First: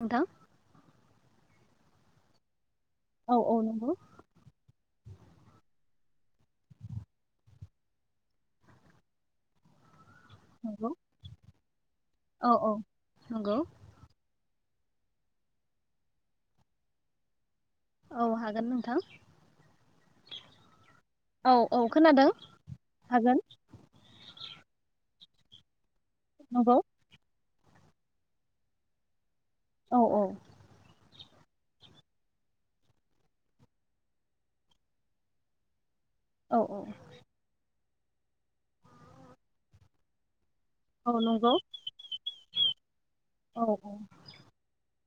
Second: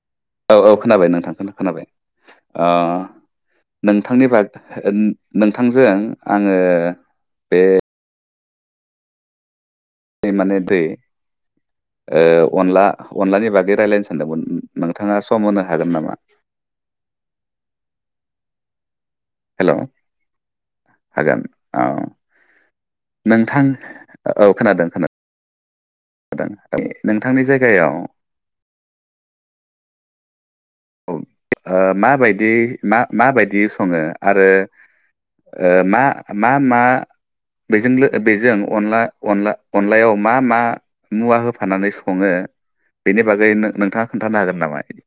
नोंथां। औ औ खोनाबाय नोंथां खौ खोनाबाय। ओ औ औ नंगौ नोंथांनि बाग नोंथांजों। आङो बे बे माने दे नंगौ औ ओ औ अनला अनलानि नंगौ बागै रायलायनो सानदोंमोन। नोंथाङा सम होनो हागोन नामा? औ हागोन नोंथां। हेलौ हागोन औ हागोन नोंथां औ खोनादों खोना नंगौ [unintelligible] नोंथांनि जाय गायाव औ औ ओ माबायदि मा-माबायदि सङो आरो ओ मा मा औ मा? औ बेजों बेजों अनला अनला अनलायाव मा मा। औ मुवा नंगौ होफानानै सङो बेनि बागै औ नो-नोंथाङा खोन्थानो हागोन नामा इदि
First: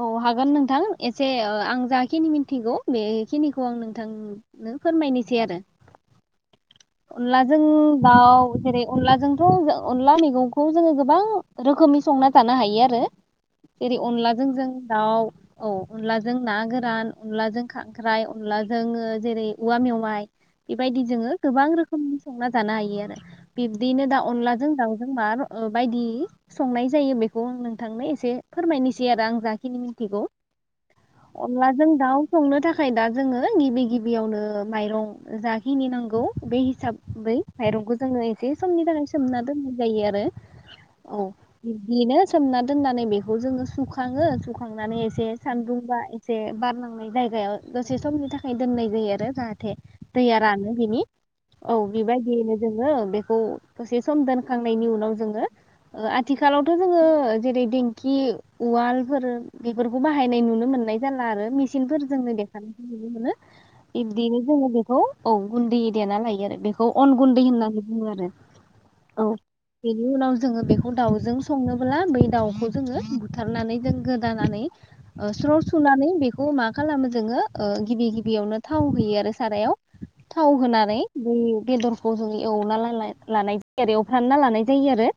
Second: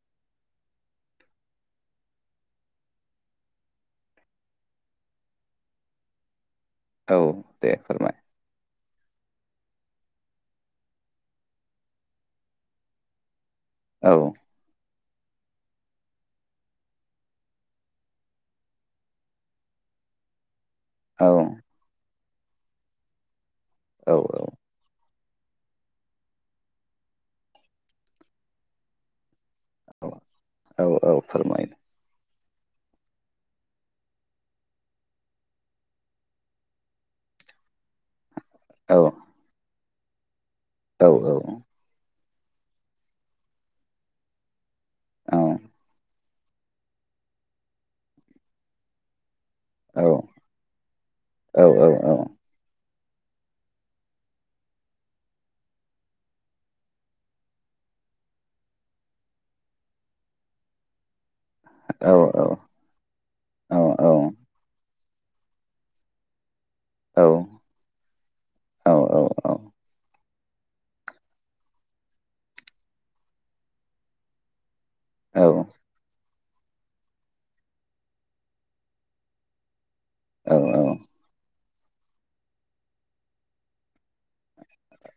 औ हागोन नोंथां एसे ओ आं जाखिनि मिनथिगौ बेखिनिखौ आं नोंथांनो फोरमायनोसै आरो। औ अनलाजों दे फोरमाय दाउ जेरै अनलाजोंथ' अनला मैगंखौ जोङो गोबां रोखोमनि संना थानो हायो आरो। जेरै औ अनलाजों जों दाउ औ अनलाजों ना गोरान अनलाजों खांख्राइ अनलाजों जेरै औवा मेवाइ बेबायदि औ जोङो। गोबां रोखोमनि संना जानो हायो आरो। बिब्दिनो दा औ अनलाजों दाव। मा ओ बायदि संनाय जायो बेखौ नोंथांनो एसे फोरमायनोसै आरो आं जा खिनि औ मिथिगौ औ औ फोरमाय अनलाजों दाउ संनो थाखाय दा जोङो गिबि गिबियावनो माइरं जाखिनि नांगौ। बे हिसाब बै माइरंखौ जोङो। जे समनि औ थाखाय सोमना दोन जायो आरो। औ औ अ बिनो। सोमना दोन्नानै बेखौ जोङो सुखाङो। खांनानै एसे औ सानदुंबा एसे बार नांनाय जायगायाव दसे समनि थाखाय दोननाय जायो आरो जाहाथे थे औ दैया रानो बिनि औ बेबायदियैनो जों। बेखौ दसे सम दोनखांनायनि उनाव जोङो आथिखालावथ' जोङो जेरै देंखि उवालफोर बेफोरखौ बाहायनाय नुनो मोननाय जाला आरो। मेचिनफोर औ जोंनो देखानायखौ नुनो मोनो इब्दिनो जोङो बेखौ औ गुन्दै देना लायो आरो बेखौ खौ अन गुन्दै होननानै बुङो आरो औ। जोङो बेखौ दाउजों संनोब्ला बै दाउखौ जोङो बुथारनानै जों गोदानानै ओ स्र सुनानानै बे खौ मा खालामो जोङो ओ गिबि गिबियावनो औ औ। बे बेदरखौ जों एवना लानाय जायो आरो एवफ्रानना लानाय जायो आरो।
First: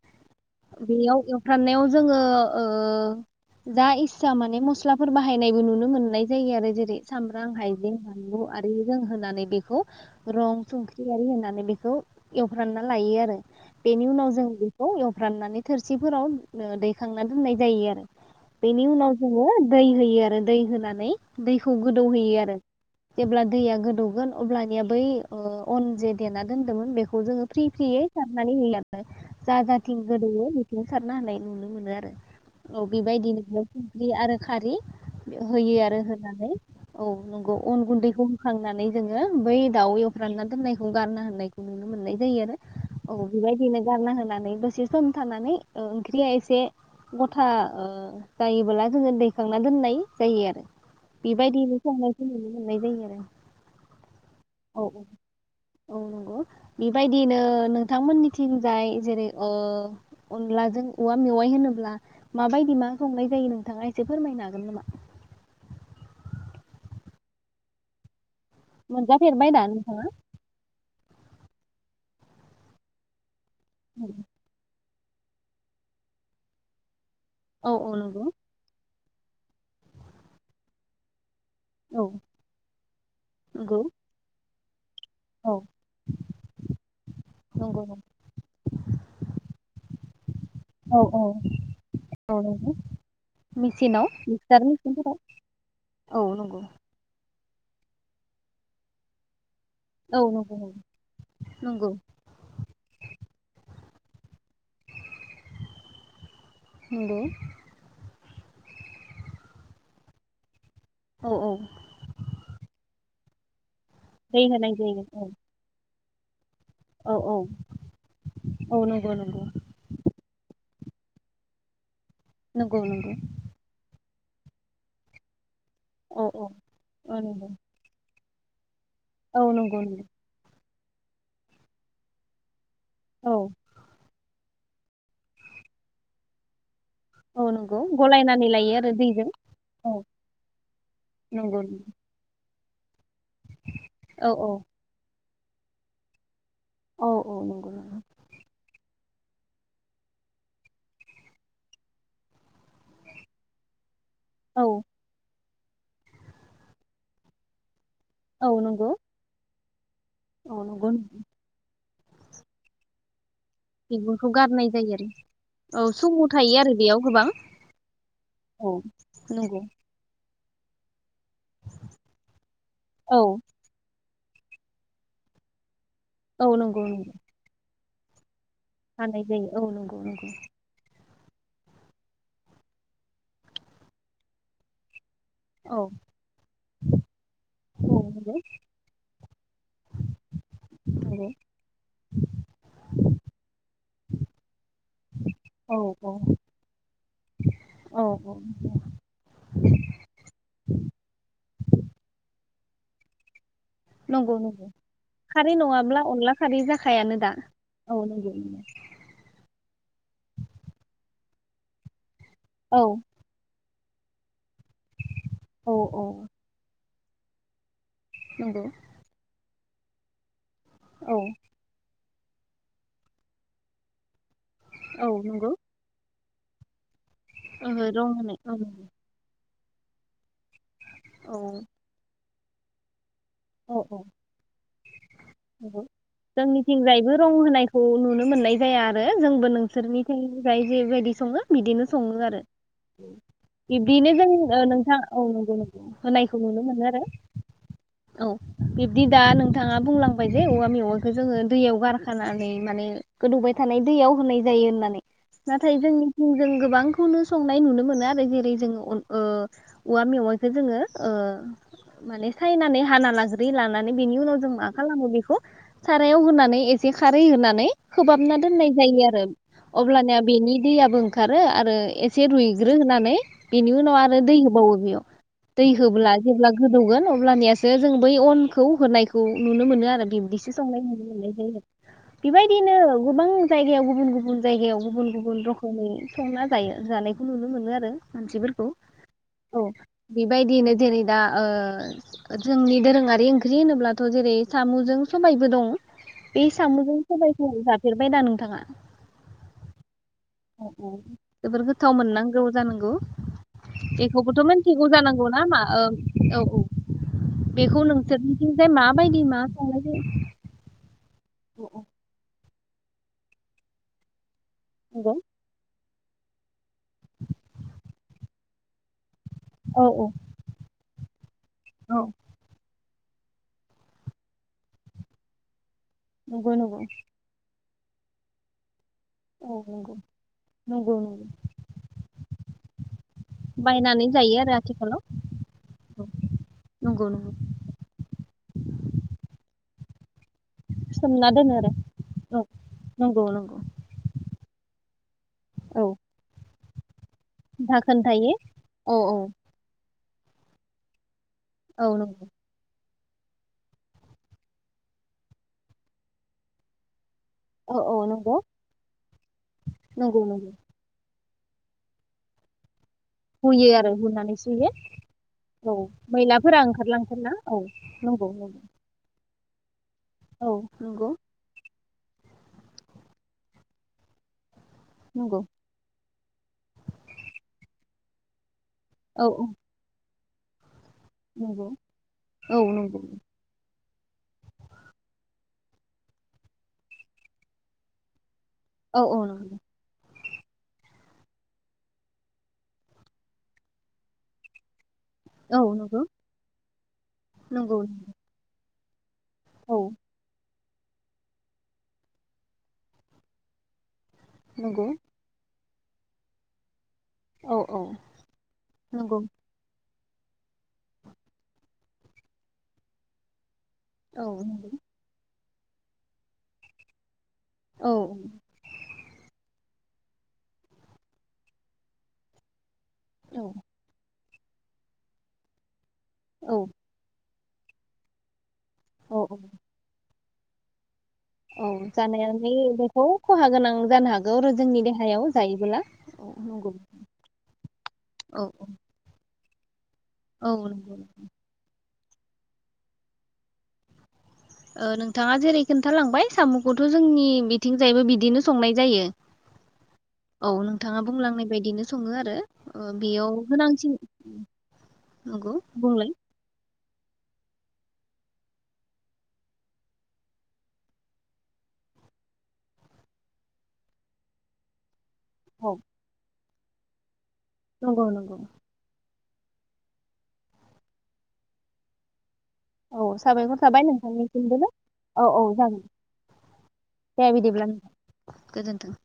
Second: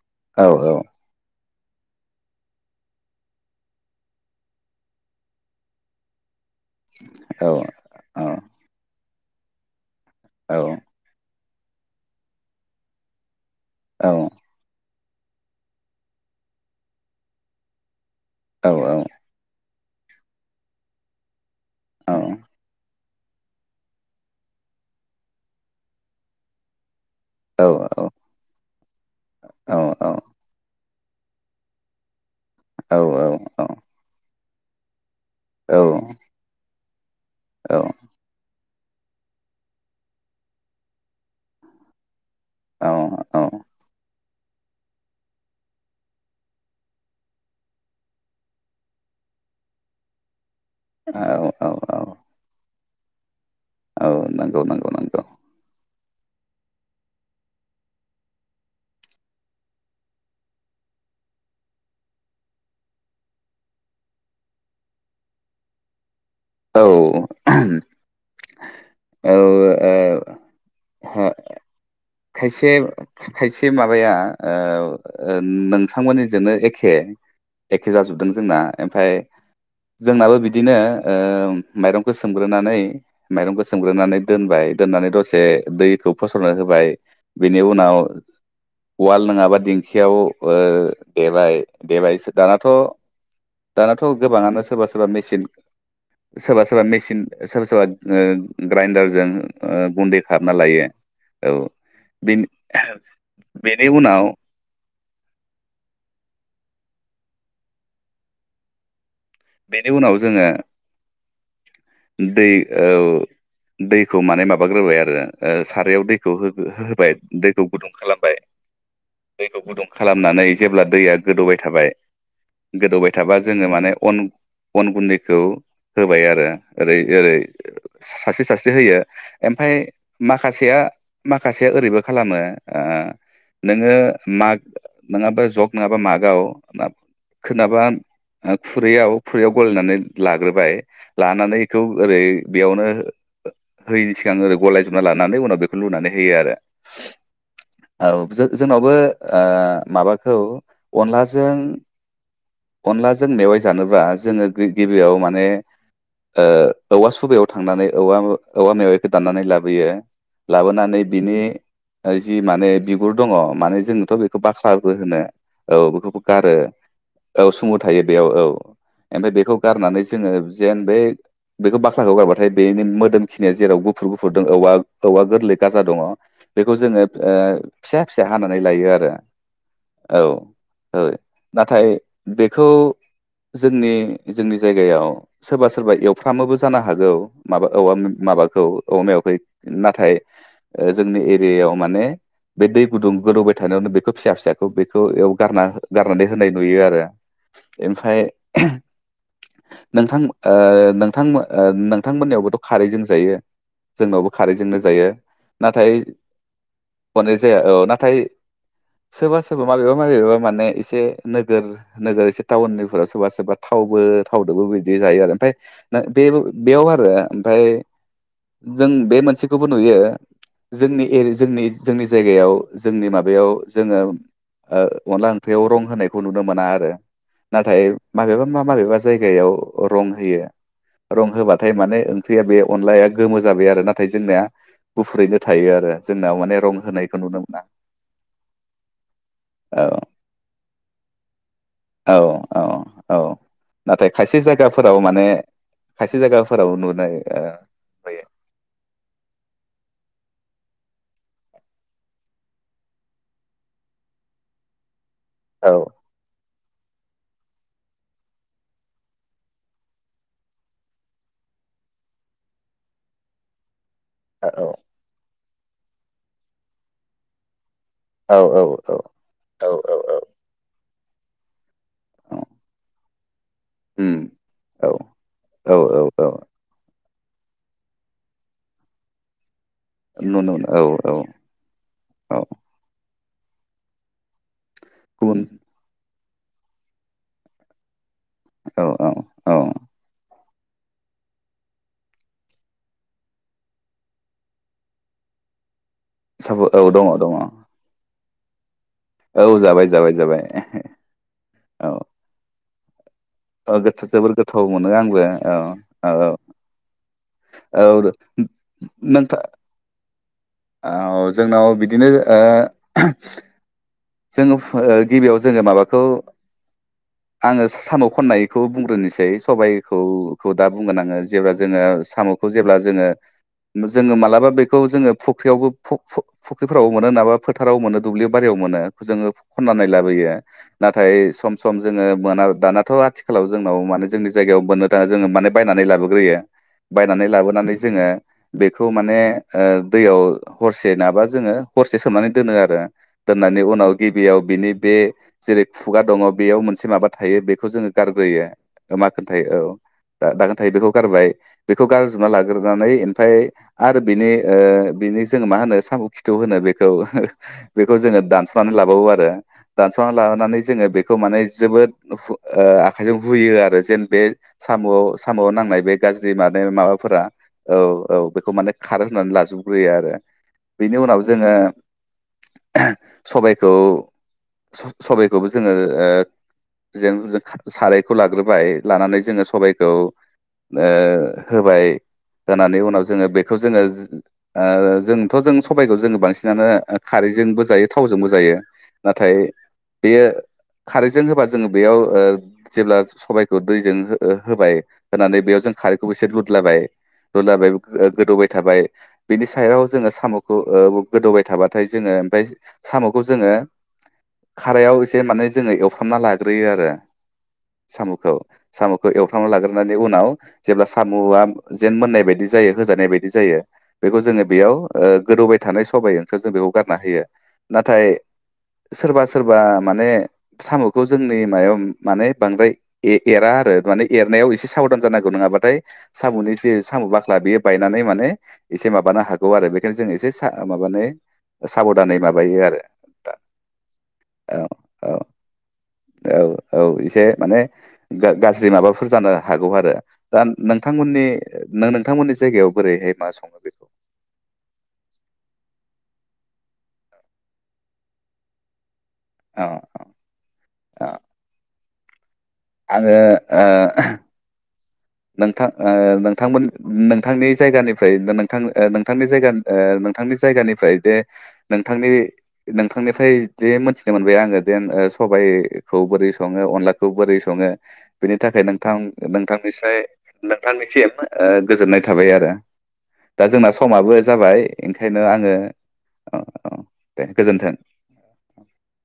बेयाव एव फ्राम नायाव जोङो ओ जा इस्सा माने मस्लाफोर बाहायनायबो नुनो मोननाय जायो आरो जेरै सामब्राम हाइजें बानलु आरो जों होना नै बेखौ। रं थाव आरि होनानै बेखौ एवफ्रानना लायो आरो। बेनि उनाव जों बेखौ एव राननानै थोरसिफोराव ओ दैखांना दोननाय जायो आरो। औ बेनि उनाव जोङो दै होयो आरो दै होनानै दैखौ गोदौहैयो आरो। जेब्ला दैया गोदौगोन अब्लानिया बै अ अन जे देना दोनदोंमोन बेखौ खौ जोङो औ फ्रि-फ्रियै औ सारनानै होयोआरोना जा जाथिं गोदौवो बिथिं सारना हानाय नुनो मोनो आरो। औ बेबायदिनो आरो बे आरो खारि। होयो आरो होनानै औ नंगौ अन गुन्दैखौ होखांनानै जोङो बै दाउ एव फ्रामना दोननायखौ गारना होननायखौ नुनो मोननाय जायो आरो औ बेबायदिनो गारना होनानै दसे सम थानानै ओ ओंख्रिया एसे गथा ओ जायोबोब्ला जोङो दैखांना दोननाय जायो आरो। बेबायदिनो संनायखौ नुनो मोननाय जायो आरो। द। औ मोन नांगौ-नांगौ-नांगौ। औ नंगौ बेबायदिनो नोंथांमोननिथिंजाय जेरै ओ अनलाजों औवा मेवाइ होनोब्ला माबायदि मा संनाय जायो नोंथाङा एसे फोरमायनो हागोन नामा? औ [unintelligible] औ ओ मोनजाफेरबाय दा नोंथाङा हा खायसेब खायसे माबाया ओ ओ नोंथांमोननिजोंनो एखे औ एखे औ नंगौ जाजोबदों जोंना एमफाय जोंनाबो बिदिनो ओम औ माइरंखो सोमग्रोनानै माइरंखो नंगौ सोमग्रोनानै दोनबाय दोननानै दसे औ दैखौ फोसरनो होबाय बेनि नंगौ नंगौ उनाव वाल नङाबा दिंखियाव ओ औ औ देबाय देबायसो औ दानाथ' नंगौ दानाथ' मेचिनाव मिक्सार गोबाङानो सोरबा-सोरबा मेचिनफोराव मेसिन औ नंगौ सोरबा-सोरबा मेसिन सोरबा सोरबा ओ ग्राइनडारजों ओ गुन्दै औ खामना नंगौ लायो औ नंगौ बिन [unintelligible] बिन बे उनाव नंगौ बेनि उनाव जोङो औ औ दै औ दैखौ दै माने होनाय माबाग्रोबाय जायो आरो औ ओ सारायाव दै खौ हो हो-होबाय औ औ दैखौ गुदुं खालामबाय औ नंगौ नंगौ दैखौ गुदुं खालामनानै जेब्ला दैया गोदौबाय थाबाय नंगौ नंगौ गोदौबाय थाबा जोङो माने अन अन गुन्दखौ होबाय औ आरो औ ओरै औ ओरै नंगौ ओ सासे सासे सास दो होयो औ एमफाय नंगौ नंगौ माखासेया माखासे ओरैबो खालामो ओ औ नोङो माग नोंङाबा जग नोंङाबा मागाव नाब औ नंगौ गलायनानै लायो आरो दैजों याव औ गलानानै लाग्रोबाय लानानै नंगौ खौ ओरै। बे बेयावनो। होयिनि औ सिगां औ ओरै गलायजोबना ला। नानै उनाव बेखौ लुनानै होयो आरो। औ औ नंगौ नंगौ औ जों-जोंनावबो। ओ माबाखौ अनलाजों। अनलाजों मेवाय जानोब्ला। जोङो औ गिबियाव माने। ओ औवा सुबायाव थांनानै। औवा मेव औ औवा नंगौ मेवाइखौ दाननानै लाबो। बेयो। औ नंगौ लाबोनानै बिनि। जि माने बिगुर। दङ माने जोंनोथ' बिगुरखौ बेखौ गारनाय बाख्लाबो जायो आरो होनो औ बेखौबो सुमु गारो। थायो आरो बेयाव गोबां औ सुमु थायो बेयाव औ ओमफ्राय बेखौ नंगौ गारनानै जोङो। जेन बे। बेखौ बाख्लाखौ गारबाथाय बेनि औ मोदोमखिनिया जेराबो। गुफुर गुफुरदों औवा औवा गोर्लै गा जा दङ औ बेखौ नंगौ जोङो ओ। नंगौ फिसा फिसा। हानानै लायो आरो हानाय जायो औ नंगौ औ। नंगौ ओ नाथाय। बेखौ जोंनि जोंनि जायगायाव। सोरबा औ सोरबा एवफ्रामोबो जानो हागौ माबा औवा औ मे नंगौ नंगौ माबाखौ औवा मेवायखौ। थायो। ओ जोंनि एरियायाव माने बै दै गुदुं गोदौबाय थानायावनो बेखौ फिसा फिसाखौ बेखौ एव। गारना औ हो गारनानै होननाय नुयो आरो। औ ओमफाय औ नोंथां। ओ नोंथां मो ओ नोंथांमोननियावबोथ' खारैजों जायो। जोंनावबो नंगौ नंगौ खारैजोंनो जायो खारै नाथाय नङाब्ला अनला खारै जाखायानो दा हननाय जाया औ नाथाय सोरबा सोरबा माबेबा माबेबा माने एसे। नोगोर। नोगोर। औ ताउननि फोरा सोरबा सोरबा। थावबोर थावदोबो बिदि जायो आरो ओमफ्राय औ ना औ बे बो बेयाव आ ओआ ओमफाय नंगौ जों बे मोनसे खौबो नुयो। जोंनि औ एरि जोंनिस जोंनिस जायगायाव जोंनि माबायाव जोङो। ओ औ अनदला नंगौ ओंख्रियाव रं होनाय। खु नुनो मोनाद दे नाथाय रं होनाय माबेबा औ मा नंगौ माबेबा जायगायाव रं होयो। रं होबाथाय माने ओं फैया बे अनलायाक अ अ गुफुरैनो थायो आरो जोंनाव माने रं जोंनिथिंजायबो होनायखौ रं नुनो मोना होनायखौ नुनो मोननाय जाया आरो जोंबो औ नोंसोरनिथिं जाय जेबायदि सङो बि बिदिनो औ सङो आरो औ औ नाथाय बिब्दिनो खायसे जों जायगाफोराव नोंथां माने औ नंगौ नंन खायसे होनायखौ नुनो जायगाफोराव मोनो आरो नुनाय ओ नुयो। औ बिब्दि दा नों बिथाङा बुंलांबाय जे औवा मेवाखो जोङो दैयाव गारखानानै माने गोदौबाय थानाय दैयाव होनाय जायो होननानै। औ नाथाय जोंनिथि जों गोबांखौनो संनाय नुनो मोनो आरो जेरै जों ओ औवा मेवाइखौ जोङो ओ माने सायनानै हा हाना लाग्रोयो लानानै नानै बिनि उनाव जों मा औ खालामो बेख? सारायाव होनानै एसे खारै होनानै खोबहाबना औ दोननाय औ जायो आरो औ अब्लानिया औ बेनि दैयाबो खारो आरो एसे औ रुइग्रो होनानै बेनि उनाव आरो उम दै होबावो औ बेयाव दै औ औ होब्ला औ जेब्ला गोदौगोन अब्ल ब्लानियास जे जों बै अनखौ होनायखौ नुनो मोनो आं आरो बिबदिसो नुनो मोनो संनाय औ औ नुनो जायो औ बेबायदिनो गोबां जायगायाव गुबुन गुबुन जायगायाव बो गुबुन गुबुन रखमै संना जायो जानायखौ नुनो मोनो आरो। मानसिफोरखौ औ औ औ बिब बायदियैनो जेरै दा ओ जोंनि दोरोङारि ओंख्रि होनोब्लाथ' जेरै सामु'जों सबायबो दं। बे साब औ साम'जों दङ दङ सबाय खौ जाफेरबाय दा नोंथ थाङा औ जाबाय जाबाय जाबाय औ औ जोबोर गोथाव मोननांगौ जानांगौ गु? अ गोथव जोबोर गोथाव मोनो आंबो ना अ मा ओ औ औ औ बेखौ नोंसोरनिथिंजाय माबायदि नोंथां मा संनाय जायो? [inaudible] औ जोंनाव बिदिनो ओ [inaudible] जोङो फु नंगौ गिबियाव जोङो माबा अ आङो सा-साम' खननायखौ बुंग्रोनोसै औ औ सबायखौ-खौ दा बुंगोन आङो जेब्ला जोङो औ साम'खौ जेब्ला जोङो जोङो मालाबा बेखौ जोङो फुख्रियावबो नंगौ नंगौ फु-फु-फुख्रिफ्राव मोनो नङाबा फोथाराव मोनो दुब्लि बारियाव मोनो जोङो औ खन्नानै नंगौ लाबोयो नंगौ नाथाय नंगौ सम सम जोङो मोना, दानाथ' थिखालाव जोंनाव माने बायनानै जोंनि जायो आरो जायगायाव मोननो आथिखालाव थाङा जोङो माने बायनानै लाबोग्रोयो नंगौ बायनानै नंगौ लाबोनानै जोङो बेखौ माने ओ दैयाव हरसे नाबा सोमना जोङो दोनो आरो हरसे सोमनानै औ दोनो आरो नंगौ नंगौ दोननानै उनाव गिबियाव बिनि बे जेरै औ खुगा दङ बेयाव मोनसे मा बा थायो बेखौ जोङो दाखोन थायो गारग्रोयो औ मा औ खोन्थायो औ दा-दाखोन थायो बेखौ गारबाय बेखौ औ नंगौ गारजोबना लाग्रोनानै ओमफ्राय आरो बिनि ओ बिनि जोङो मा होनो साम' खिथौ होनो बेखौ औ औ बेखौ जोङो नंगौ दानस लाबावो आरो दानस'नानै नंगौ नंगौ लानानै जोङो बेखौ खौ माने जोबोद हु ओ आखाइजों हुयो आरो जेन बे साम'-साम'आव औ नांनाय बे गाज्रि मैलाफोरा माने ओंखारलांथों माबाफोरा ना औ नंगौ औ बेखौ नंगौ माने खारो होननानै लाजायो। हुयो आरो औ बेनि नंगौ उनाव जोङो [inaudible] सबायखौ नंगौ स-सबबायखौबो जोंङो ओ जेन जों साराय लाग्रोबाय लानानै औ जोंङो औ सबायखौ ओ नंगौ होबाय औ होननि नंगौ उनाव जोंङो बेखौ जोंङो ओ जोंथ' जों सबबायखौ जोंङो बांसिनानो खारैजोंबो जायो। थावजोंबो जायो। औ औ नाथाय नंगौ बेयो खारैजों होबा जोंङो बेयाव ओ जेब्ला सबायखौ दैजों होबाय होनानै औ बेयाव जों नंगौ खारैखौ एसे लुदलाबाय लुदलाबाय नंगौ गोदौबाय थाबाय बेनि औ सायाव जोंङो साम' खौ औ गोदौबाय थाबाथाय जोंङो ओमफाय साम'खौ जोंङो नंगौ खारायाव एसे माने जोंङो एवफ्रामना लाग्रोयो आरो। औ औ सामु खौ सामुखौ नंगौ एवफ्राम ना लागोर नानै उनाव जेब्ला साम'आ जेन मोननाय बायदि जायो होजानाय बायदि जायो बेखौ औ जोंङो नंगौ बेयाव गोदौबाय थानाय सबायाइ ओंखोर जों बेखौ गारना होयो। औ नाथाय सोरबा सोरबा माने साम'खौ जोंनि मायाव माने बांद्राय ए एरा औ आरो माने एरनायाव एसे साबदान जानांगौ नङाबाथाय साम'नि औ जे साम' बा ला बेयो बायनानै माने एसे माबानो औ हागौ आरो बेखायनो जों एसे हा माबानै औ जानायाव नि बेखौ खहा गोनां जानो हागौ आरो औ जोंनि औ देहायाव जायोबोला। औ नंगौ औ एसे माने गा- औ गाज्रि माबाफोर जानो हागौ आरो। दा औ नंगौ नोंथांमोननि नो नों थांमोननि जायगायाव बोरैहाय मा संङो बेखौ ओ नोंथांङा जेरै खोन्थालांबाय साम'खौथ' जोंनि बिथिंजायबो बिदिनो संनाय जायो। अ औ नोंथाङा अ बुंलांनाय बायदिनो। सङो आरो। ओ आङो बेयाव ओ गोनांसिन। नंगौ नोंथां बुंलाय ओ नोंथांमोन नोंथांनि जायगानिफ्राय‌ नोंथां नोंथांनि जायगा ओ नोंथांनि जायगानिफ्राय दे नोंथांनि नोंथांनिफ्राय जे मिथिनो मोनबाय आङो देन ओ औ सबाइखौ बोरै सङो अनलाखौ बोरै सङो नंगौ बिनि नंगौ थाखाय नोंथां नोंथां निसाय नोंथांनिसिम ओ गोजोननाय थाबाय आरो। औ दा साबायखर जोंना थाबाय समाबो नोंथांनिसिमबो जाबाय ना ओंखायनो औ औ आङो जागोन औ औ दे बिदिब्ला गोजोन्थों। नोंथां गोजोन्थों।